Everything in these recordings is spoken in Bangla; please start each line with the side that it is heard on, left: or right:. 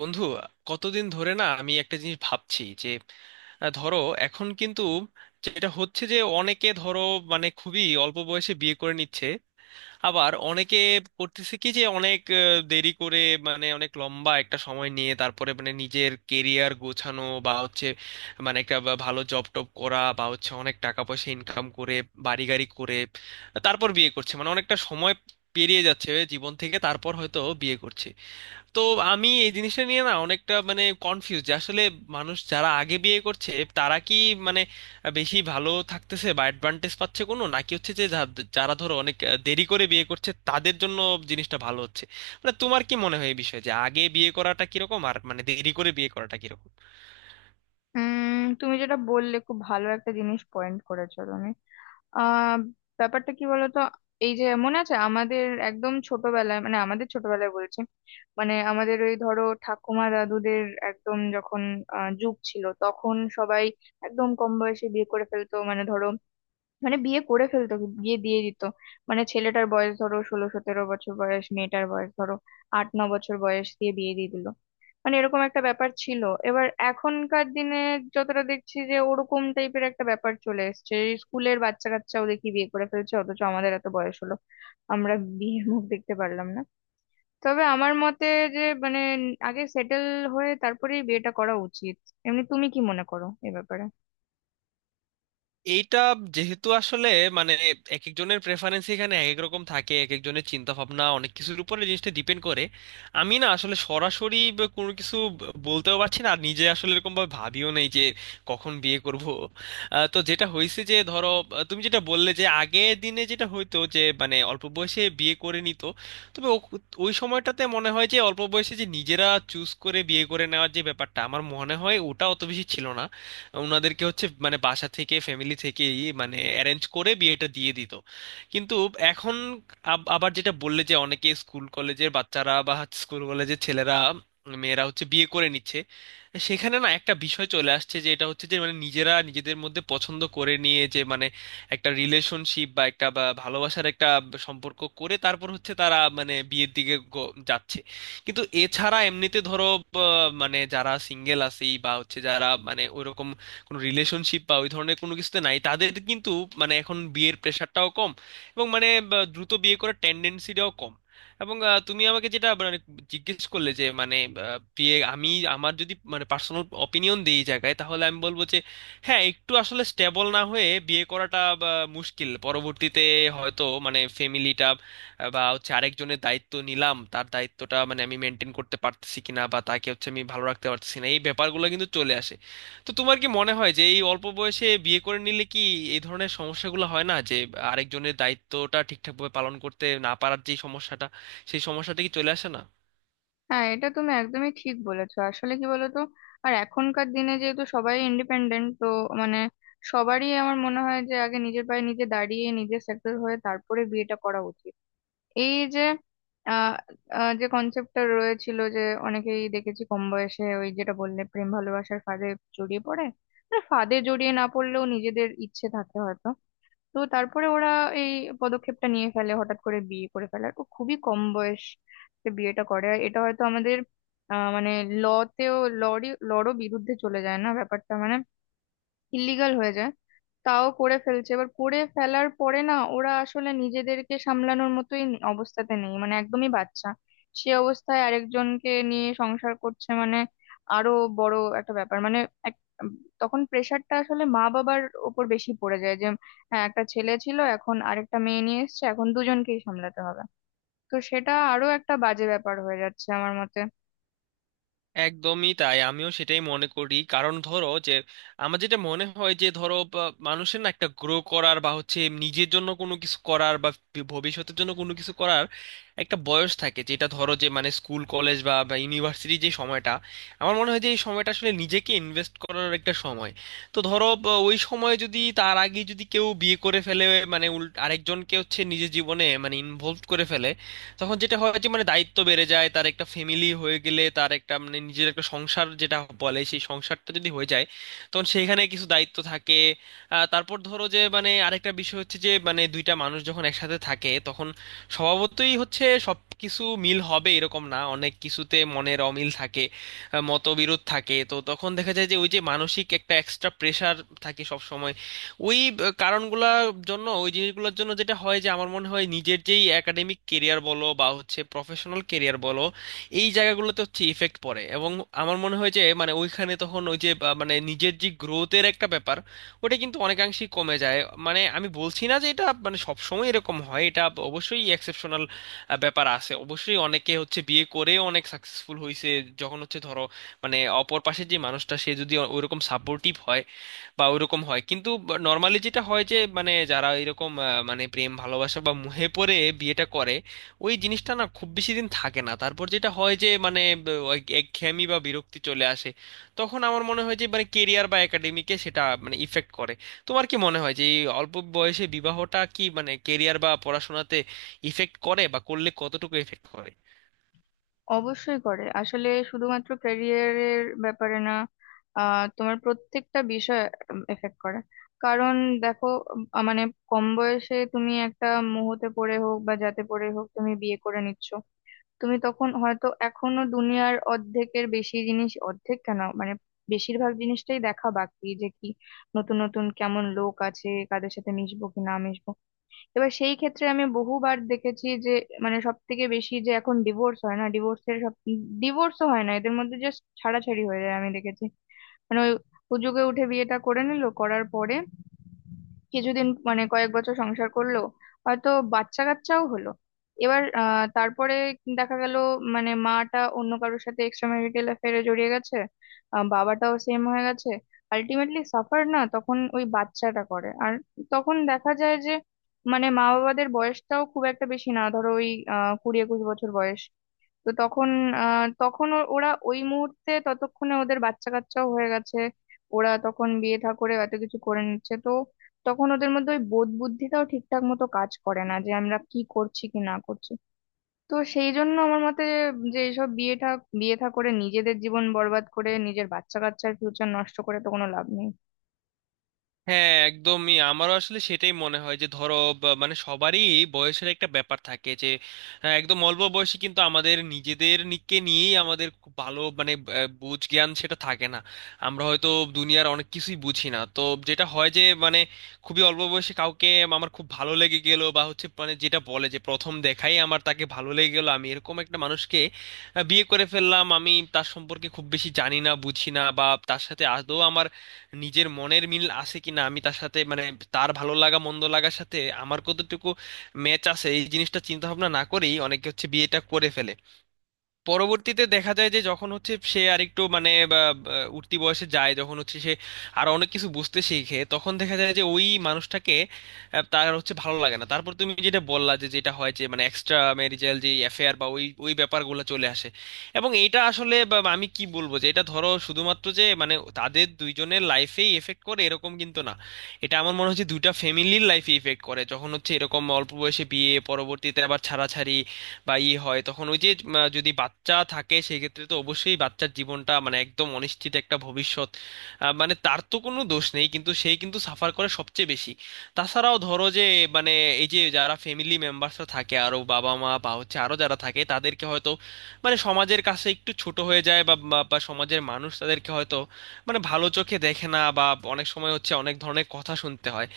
right: বন্ধু, কতদিন ধরে না আমি একটা জিনিস ভাবছি যে ধরো, এখন কিন্তু যেটা হচ্ছে যে অনেকে ধরো মানে খুবই অল্প বয়সে বিয়ে করে নিচ্ছে। আবার অনেকে করতেছে কি যে অনেক দেরি করে, মানে অনেক লম্বা একটা সময় নিয়ে তারপরে মানে নিজের কেরিয়ার গোছানো বা হচ্ছে, মানে একটা ভালো জব টব করা বা হচ্ছে অনেক টাকা পয়সা ইনকাম করে, বাড়ি গাড়ি করে তারপর বিয়ে করছে, মানে অনেকটা সময় পেরিয়ে যাচ্ছে জীবন থেকে, তারপর হয়তো বিয়ে করছে। তো আমি এই জিনিসটা নিয়ে না অনেকটা মানে কনফিউজ যে আসলে মানুষ যারা আগে বিয়ে করছে তারা কি মানে বেশি ভালো থাকতেছে বা অ্যাডভান্টেজ পাচ্ছে কোনো, নাকি হচ্ছে যে যারা ধরো অনেক দেরি করে বিয়ে করছে তাদের জন্য জিনিসটা ভালো হচ্ছে। মানে তোমার কি মনে হয় এই বিষয়ে যে আগে বিয়ে করাটা কিরকম আর মানে দেরি করে বিয়ে করাটা কিরকম?
left: উম তুমি যেটা বললে খুব ভালো একটা জিনিস পয়েন্ট করেছো তুমি। আহ ব্যাপারটা কি বলতো? এই যে মনে আছে আমাদের একদম ছোটবেলায়, আমাদের ছোটবেলায় বলছি, আমাদের ওই ধরো ঠাকুমা দাদুদের একদম যখন যুগ ছিল, তখন সবাই একদম কম বয়সে বিয়ে করে ফেলতো। মানে ধরো, বিয়ে করে ফেলতো, বিয়ে দিয়ে দিত। মানে ছেলেটার বয়স ধরো 16 17 বছর, বয়স মেয়েটার বয়স ধরো 8 9 বছর বয়স, দিয়ে বিয়ে দিয়ে দিল। মানে এরকম একটা ব্যাপার ছিল। এবার এখনকার দিনে যতটা দেখছি যে ওরকম টাইপের একটা ব্যাপার চলে এসেছে, স্কুলের বাচ্চা কাচ্চাও দেখি বিয়ে করে ফেলছে, অথচ আমাদের এত বয়স হলো, আমরা বিয়ের মুখ দেখতে পারলাম না। তবে আমার মতে যে, মানে আগে সেটেল হয়ে তারপরেই বিয়েটা করা উচিত। এমনি তুমি কি মনে করো এ ব্যাপারে?
right: এইটা যেহেতু আসলে মানে এক একজনের প্রেফারেন্স এখানে এক এক রকম থাকে, এক একজনের চিন্তা ভাবনা অনেক কিছুর উপরে জিনিসটা ডিপেন্ড করে। আমি না আসলে সরাসরি কোনো কিছু বলতেও পারছি না, আর নিজে আসলে এরকম ভাবে ভাবিও নেই যে কখন বিয়ে করব। তো যেটা হয়েছে যে ধরো, তুমি যেটা বললে যে আগে দিনে যেটা হইতো যে মানে অল্প বয়সে বিয়ে করে নিত। তবে ওই সময়টাতে মনে হয় যে অল্প বয়সে যে নিজেরা চুজ করে বিয়ে করে নেওয়ার যে ব্যাপারটা আমার মনে হয় ওটা অত বেশি ছিল না। ওনাদেরকে হচ্ছে মানে বাসা থেকে ফ্যামিলি থেকেই মানে অ্যারেঞ্জ করে বিয়েটা দিয়ে দিত। কিন্তু এখন আবার যেটা বললে যে অনেকে স্কুল কলেজের বাচ্চারা বা স্কুল কলেজের ছেলেরা মেয়েরা হচ্ছে বিয়ে করে নিচ্ছে, সেখানে না একটা বিষয় চলে আসছে যে এটা হচ্ছে যে মানে নিজেরা নিজেদের মধ্যে পছন্দ করে নিয়ে যে মানে একটা রিলেশনশিপ বা একটা বা ভালোবাসার একটা সম্পর্ক করে, তারপর হচ্ছে তারা মানে বিয়ের দিকে যাচ্ছে। কিন্তু এছাড়া এমনিতে ধরো, মানে যারা সিঙ্গেল আছে বা হচ্ছে যারা মানে ওইরকম কোনো রিলেশনশিপ বা ওই ধরনের কোনো কিছুতে নাই, তাদের কিন্তু মানে এখন বিয়ের প্রেশারটাও কম, এবং মানে দ্রুত বিয়ে করার টেন্ডেন্সিটাও কম। এবং তুমি আমাকে যেটা মানে জিজ্ঞেস করলে যে মানে বিয়ে, আমি আমার যদি মানে পার্সোনাল অপিনিয়ন দিই এই জায়গায় তাহলে আমি বলবো যে হ্যাঁ, একটু আসলে স্টেবল না হয়ে বিয়ে করাটা মুশকিল পরবর্তীতে। হয়তো মানে ফ্যামিলিটা বা হচ্ছে আরেকজনের দায়িত্ব নিলাম, তার দায়িত্বটা মানে আমি মেনটেন করতে পারতেছি কিনা বা তাকে হচ্ছে আমি ভালো রাখতে পারতেছি না, এই ব্যাপারগুলো কিন্তু চলে আসে। তো তোমার কি মনে হয় যে এই অল্প বয়সে বিয়ে করে নিলে কি এই ধরনের সমস্যাগুলো হয় না, যে আরেকজনের দায়িত্বটা ঠিকঠাকভাবে পালন করতে না পারার যে সমস্যাটা, সেই সমস্যাটা কি চলে আসে না?
left: হ্যাঁ, এটা তুমি একদমই ঠিক বলেছো। আসলে কি বলতো, আর এখনকার দিনে যেহেতু সবাই ইন্ডিপেন্ডেন্ট, তো মানে সবারই আমার মনে হয় যে আগে নিজের পায়ে নিজে দাঁড়িয়ে, নিজে সেটেল হয়ে তারপরে বিয়েটা করা উচিত। এই যে আহ আহ, যে কনসেপ্টটা রয়েছিল যে অনেকেই দেখেছি কম বয়সে ওই যেটা বললে প্রেম ভালোবাসার ফাঁদে জড়িয়ে পড়ে, মানে ফাঁদে জড়িয়ে না পড়লেও নিজেদের ইচ্ছে থাকে হয়তো। তো তারপরে ওরা এই পদক্ষেপটা নিয়ে ফেলে, হঠাৎ করে বিয়ে করে ফেলার, ও খুবই কম বয়সে বিয়েটা করে। আর এটা হয়তো আমাদের আহ মানে লতেও লরই লরও বিরুদ্ধে চলে যায় না, ব্যাপারটা মানে ইলিগাল হয়ে যায়, তাও করে ফেলছে। এবার করে ফেলার পরে না, ওরা আসলে নিজেদেরকে সামলানোর মতোই অবস্থাতে নেই, মানে একদমই বাচ্চা। সে অবস্থায় আরেকজনকে নিয়ে সংসার করছে, মানে আরো বড় একটা ব্যাপার, মানে এক- তখন প্রেশারটা আসলে মা বাবার উপর বেশি পড়ে যায়। যে হ্যাঁ, একটা ছেলে ছিল, এখন আরেকটা মেয়ে নিয়ে এসেছে, এখন দুজনকেই সামলাতে হবে। তো সেটা আরো একটা বাজে ব্যাপার হয়ে যাচ্ছে আমার মতে।
right: একদমই তাই, আমিও সেটাই মনে করি। কারণ ধরো যে আমার যেটা মনে হয় যে ধরো বা মানুষের না একটা গ্রো করার বা হচ্ছে নিজের জন্য কোনো কিছু করার বা ভবিষ্যতের জন্য কোনো কিছু করার একটা বয়স থাকে, যেটা ধরো যে মানে স্কুল কলেজ বা বা ইউনিভার্সিটি যে সময়টা, আমার মনে হয় যে এই সময়টা আসলে নিজেকে ইনভেস্ট করার একটা সময়। তো ধরো বা ওই সময় যদি, তার আগে যদি কেউ বিয়ে করে ফেলে মানে উল আরেকজনকে হচ্ছে নিজের জীবনে মানে ইনভলভ করে ফেলে, তখন যেটা হয় যে মানে দায়িত্ব বেড়ে যায়, তার একটা ফ্যামিলি হয়ে গেলে তার একটা মানে নিজের একটা সংসার যেটা বলে, সেই সংসারটা যদি হয়ে যায় তখন সেখানে কিছু দায়িত্ব থাকে। তারপর ধরো যে মানে আরেকটা বিষয় হচ্ছে যে মানে দুইটা মানুষ যখন একসাথে থাকে তখন স্বভাবতই হচ্ছে সব কিছু মিল হবে এরকম না, অনেক কিছুতে মনের অমিল থাকে, মতবিরোধ থাকে। তো তখন দেখা যায় যে ওই যে মানসিক একটা এক্সট্রা প্রেশার থাকে সবসময়, ওই কারণগুলোর জন্য, ওই জিনিসগুলোর জন্য যেটা হয় যে আমার মনে হয় নিজের যেই একাডেমিক কেরিয়ার বলো বা হচ্ছে প্রফেশনাল কেরিয়ার বলো, এই জায়গাগুলোতে হচ্ছে ইফেক্ট পড়ে। এবং আমার মনে হয় যে মানে ওইখানে তখন ওই যে বা মানে নিজের যে গ্রোথের একটা ব্যাপার, ওটা কিন্তু অনেকাংশেই কমে যায়। মানে আমি বলছি না যে এটা মানে সবসময় এরকম হয়, এটা অবশ্যই এক্সেপশনাল ব্যাপার আছে, অবশ্যই অনেকে হচ্ছে বিয়ে করে অনেক সাকসেসফুল হয়েছে, যখন হচ্ছে ধরো মানে অপর পাশের যে মানুষটা সে যদি ওইরকম সাপোর্টিভ হয় বা ওইরকম হয়। কিন্তু নর্মালি যেটা হয় যে মানে যারা এরকম মানে প্রেম ভালোবাসা বা মুহে পড়ে বিয়েটা করে, ওই জিনিসটা না খুব বেশি দিন থাকে না, তারপর যেটা হয় যে মানে ওই একঘেয়েমি বা বিরক্তি চলে আসে। তখন আমার মনে হয় যে মানে কেরিয়ার বা একাডেমিকে সেটা মানে ইফেক্ট করে। তোমার কি মনে হয় যে এই অল্প বয়সে বিবাহটা কি মানে কেরিয়ার বা পড়াশোনাতে ইফেক্ট করে, বা করলে কতটুকু ইফেক্ট করে?
left: অবশ্যই করে, আসলে শুধুমাত্র ক্যারিয়ারের ব্যাপারে না, তোমার প্রত্যেকটা বিষয় এফেক্ট করে। কারণ দেখো, মানে কম বয়সে তুমি একটা মুহূর্তে পড়ে হোক বা যাতে পড়ে হোক, তুমি বিয়ে করে নিচ্ছ। তুমি তখন হয়তো এখনো দুনিয়ার অর্ধেকের বেশি জিনিস, অর্ধেক কেন, মানে বেশিরভাগ জিনিসটাই দেখা বাকি, যে কি নতুন নতুন কেমন লোক আছে, কাদের সাথে মিশবো কি না মিশবো। এবার সেই ক্ষেত্রে আমি বহুবার দেখেছি যে, মানে সব থেকে বেশি যে এখন ডিভোর্স হয় না, ডিভোর্সের সব ডিভোর্সও হয় না, এদের মধ্যে জাস্ট ছাড়াছাড়ি হয়ে যায় আমি দেখেছি। মানে ওই হুজুগে উঠে বিয়েটা করে নিল, করার পরে কিছুদিন মানে কয়েক বছর সংসার করলো, হয়তো বাচ্চা কাচ্চাও হলো। এবার তারপরে দেখা গেল মানে মাটা অন্য কারোর সাথে এক্সট্রা ম্যারিটাল অ্যাফেয়ারে জড়িয়ে গেছে, বাবাটাও সেম হয়ে গেছে। আলটিমেটলি সাফার না তখন ওই বাচ্চাটা করে। আর তখন দেখা যায় যে, মানে মা বাবাদের বয়সটাও খুব একটা বেশি না, ধরো ওই 20 21 বছর বয়স। তো তখন তখন ওরা ওই মুহূর্তে ততক্ষণে ওদের বাচ্চা কাচ্চাও হয়ে গেছে, ওরা তখন বিয়ে থা করে এত কিছু করে নিচ্ছে। তো তখন ওদের মধ্যে ওই বোধ বুদ্ধিটাও ঠিকঠাক মতো কাজ করে না যে আমরা কি করছি কি না করছি। তো সেই জন্য আমার মতে, যে এইসব বিয়ে থা করে নিজেদের জীবন বরবাদ করে, নিজের বাচ্চা কাচ্চার ফিউচার নষ্ট করে, তো কোনো লাভ নেই।
right: হ্যাঁ একদমই, আমারও আসলে সেটাই মনে হয় যে ধরো মানে সবারই বয়সের একটা ব্যাপার থাকে যে একদম অল্প বয়সে কিন্তু আমাদের নিজেদের নিকে নিয়েই আমাদের খুব ভালো মানে বুঝ জ্ঞান সেটা থাকে না, আমরা হয়তো দুনিয়ার অনেক কিছুই বুঝি না। তো যেটা হয় যে মানে খুবই অল্প বয়সে কাউকে আমার খুব ভালো লেগে গেল বা হচ্ছে মানে যেটা বলে যে প্রথম দেখাই আমার তাকে ভালো লেগে গেল, আমি এরকম একটা মানুষকে বিয়ে করে ফেললাম, আমি তার সম্পর্কে খুব বেশি জানি না বুঝি না, বা তার সাথে আদৌ আমার নিজের মনের মিল আছে কিনা, আমি তার সাথে মানে তার ভালো লাগা মন্দ লাগার সাথে আমার কতটুকু ম্যাচ আছে, এই জিনিসটা চিন্তা ভাবনা না করেই অনেকে হচ্ছে বিয়েটা করে ফেলে। পরবর্তীতে দেখা যায় যে যখন হচ্ছে সে আরেকটু মানে বা, বা, উঠতি বয়সে যায়, যখন হচ্ছে সে আরো অনেক কিছু বুঝতে শিখে, তখন দেখা যায় যে ওই মানুষটাকে তার হচ্ছে ভালো লাগে না। তারপর তুমি যেটা বললা যে যেটা হয় যে মানে এক্সট্রা ম্যারিজাল যে অ্যাফেয়ার বা ওই ওই ব্যাপারগুলো চলে আসে। এবং এটা আসলে বা আমি কি বলবো যে এটা ধরো শুধুমাত্র যে মানে তাদের দুইজনের লাইফেই এফেক্ট করে এরকম কিন্তু না, এটা আমার মনে হচ্ছে দুইটা ফ্যামিলির লাইফে ইফেক্ট করে। যখন হচ্ছে এরকম অল্প বয়সে বিয়ে পরবর্তীতে আবার ছাড়াছাড়ি বা ই হয়, তখন ওই যে যদি বাচ্চা থাকে সেক্ষেত্রে তো অবশ্যই বাচ্চার জীবনটা মানে একদম অনিশ্চিত একটা ভবিষ্যৎ। মানে তার তো কোনো দোষ নেই, কিন্তু সে কিন্তু সাফার করে সবচেয়ে বেশি। তাছাড়াও ধরো যে মানে এই যে যারা ফ্যামিলি মেম্বার্সরা থাকে, আরো বাবা মা বা হচ্ছে আরো যারা থাকে, তাদেরকে হয়তো মানে সমাজের কাছে একটু ছোট হয়ে যায়, বা বা বা সমাজের মানুষ তাদেরকে হয়তো মানে ভালো চোখে দেখে না, বা অনেক সময় হচ্ছে অনেক ধরনের কথা শুনতে হয়।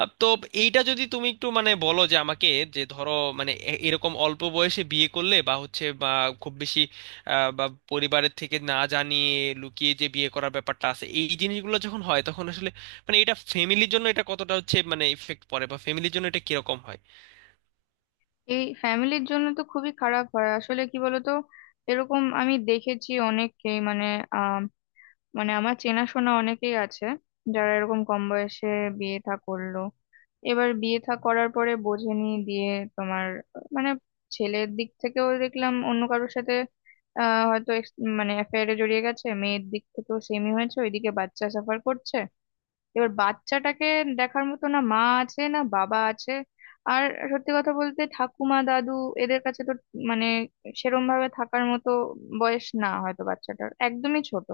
right: তো এইটা যদি তুমি একটু মানে বলো যে আমাকে, যে ধরো মানে এরকম অল্প বয়সে বিয়ে করলে বা হচ্ছে বা খুব বেশি বা পরিবারের থেকে না জানিয়ে লুকিয়ে যে বিয়ে করার ব্যাপারটা আছে, এই জিনিসগুলো যখন হয় তখন আসলে মানে এটা ফ্যামিলির জন্য এটা কতটা হচ্ছে মানে ইফেক্ট পড়ে, বা ফ্যামিলির জন্য এটা কিরকম হয়?
left: এই ফ্যামিলির জন্য তো খুবই খারাপ হয়। আসলে কি বলতো, এরকম আমি দেখেছি অনেককেই, মানে মানে আমার চেনাশোনা অনেকেই আছে যারা এরকম কম বয়সে বিয়ে থা করলো। এবার বিয়ে থা করার পরে বোঝেনি দিয়ে তোমার, আহ, মানে ছেলের দিক থেকেও দেখলাম অন্য কারোর সাথে হয়তো মানে অ্যাফেয়ারে জড়িয়ে গেছে, মেয়ের দিক থেকেও সেমই হয়েছে, ওইদিকে বাচ্চা সাফার করছে। এবার বাচ্চাটাকে দেখার মতো না মা আছে, না বাবা আছে। আর সত্যি কথা বলতে ঠাকুমা দাদু এদের কাছে তো মানে সেরম ভাবে থাকার মতো বয়স না, হয়তো বাচ্চাটার একদমই ছোট।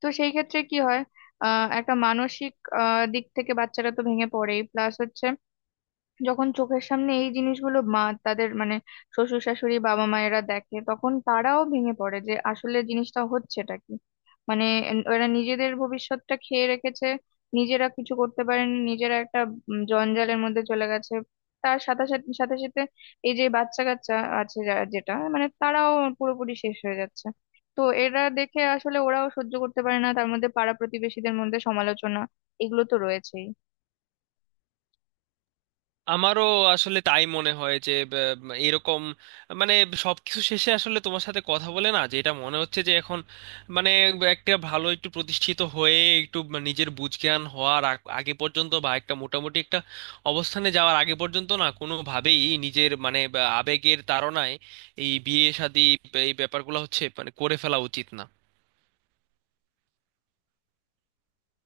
left: তো সেই ক্ষেত্রে কি হয়, একটা মানসিক দিক থেকে বাচ্চারা তো ভেঙে পড়েই, প্লাস হচ্ছে যখন চোখের সামনে এই জিনিসগুলো মা তাদের মানে শ্বশুর শাশুড়ি বাবা মায়েরা দেখে, তখন তারাও ভেঙে পড়ে যে আসলে জিনিসটা হচ্ছেটা কি। মানে ওরা নিজেদের ভবিষ্যৎটা খেয়ে রেখেছে, নিজেরা কিছু করতে পারেনি, নিজেরা একটা জঞ্জালের মধ্যে চলে গেছে। তার সাথে সাথে এই যে বাচ্চা কাচ্চা আছে, যেটা মানে তারাও পুরোপুরি শেষ হয়ে যাচ্ছে। তো এরা দেখে আসলে ওরাও সহ্য করতে পারে না, তার মধ্যে পাড়া প্রতিবেশীদের মধ্যে সমালোচনা এগুলো তো রয়েছেই।
right: আমারও আসলে তাই মনে হয় যে এরকম মানে সবকিছু শেষে আসলে তোমার সাথে কথা বলে না যেটা মনে হচ্ছে যে এখন মানে একটা ভালো একটু প্রতিষ্ঠিত হয়ে, একটু নিজের বুঝ জ্ঞান হওয়ার আগে পর্যন্ত, বা একটা মোটামুটি একটা অবস্থানে যাওয়ার আগে পর্যন্ত না কোনোভাবেই নিজের মানে বা আবেগের তাড়নায় এই বিয়ে শাদী এই ব্যাপারগুলো হচ্ছে মানে করে ফেলা উচিত না।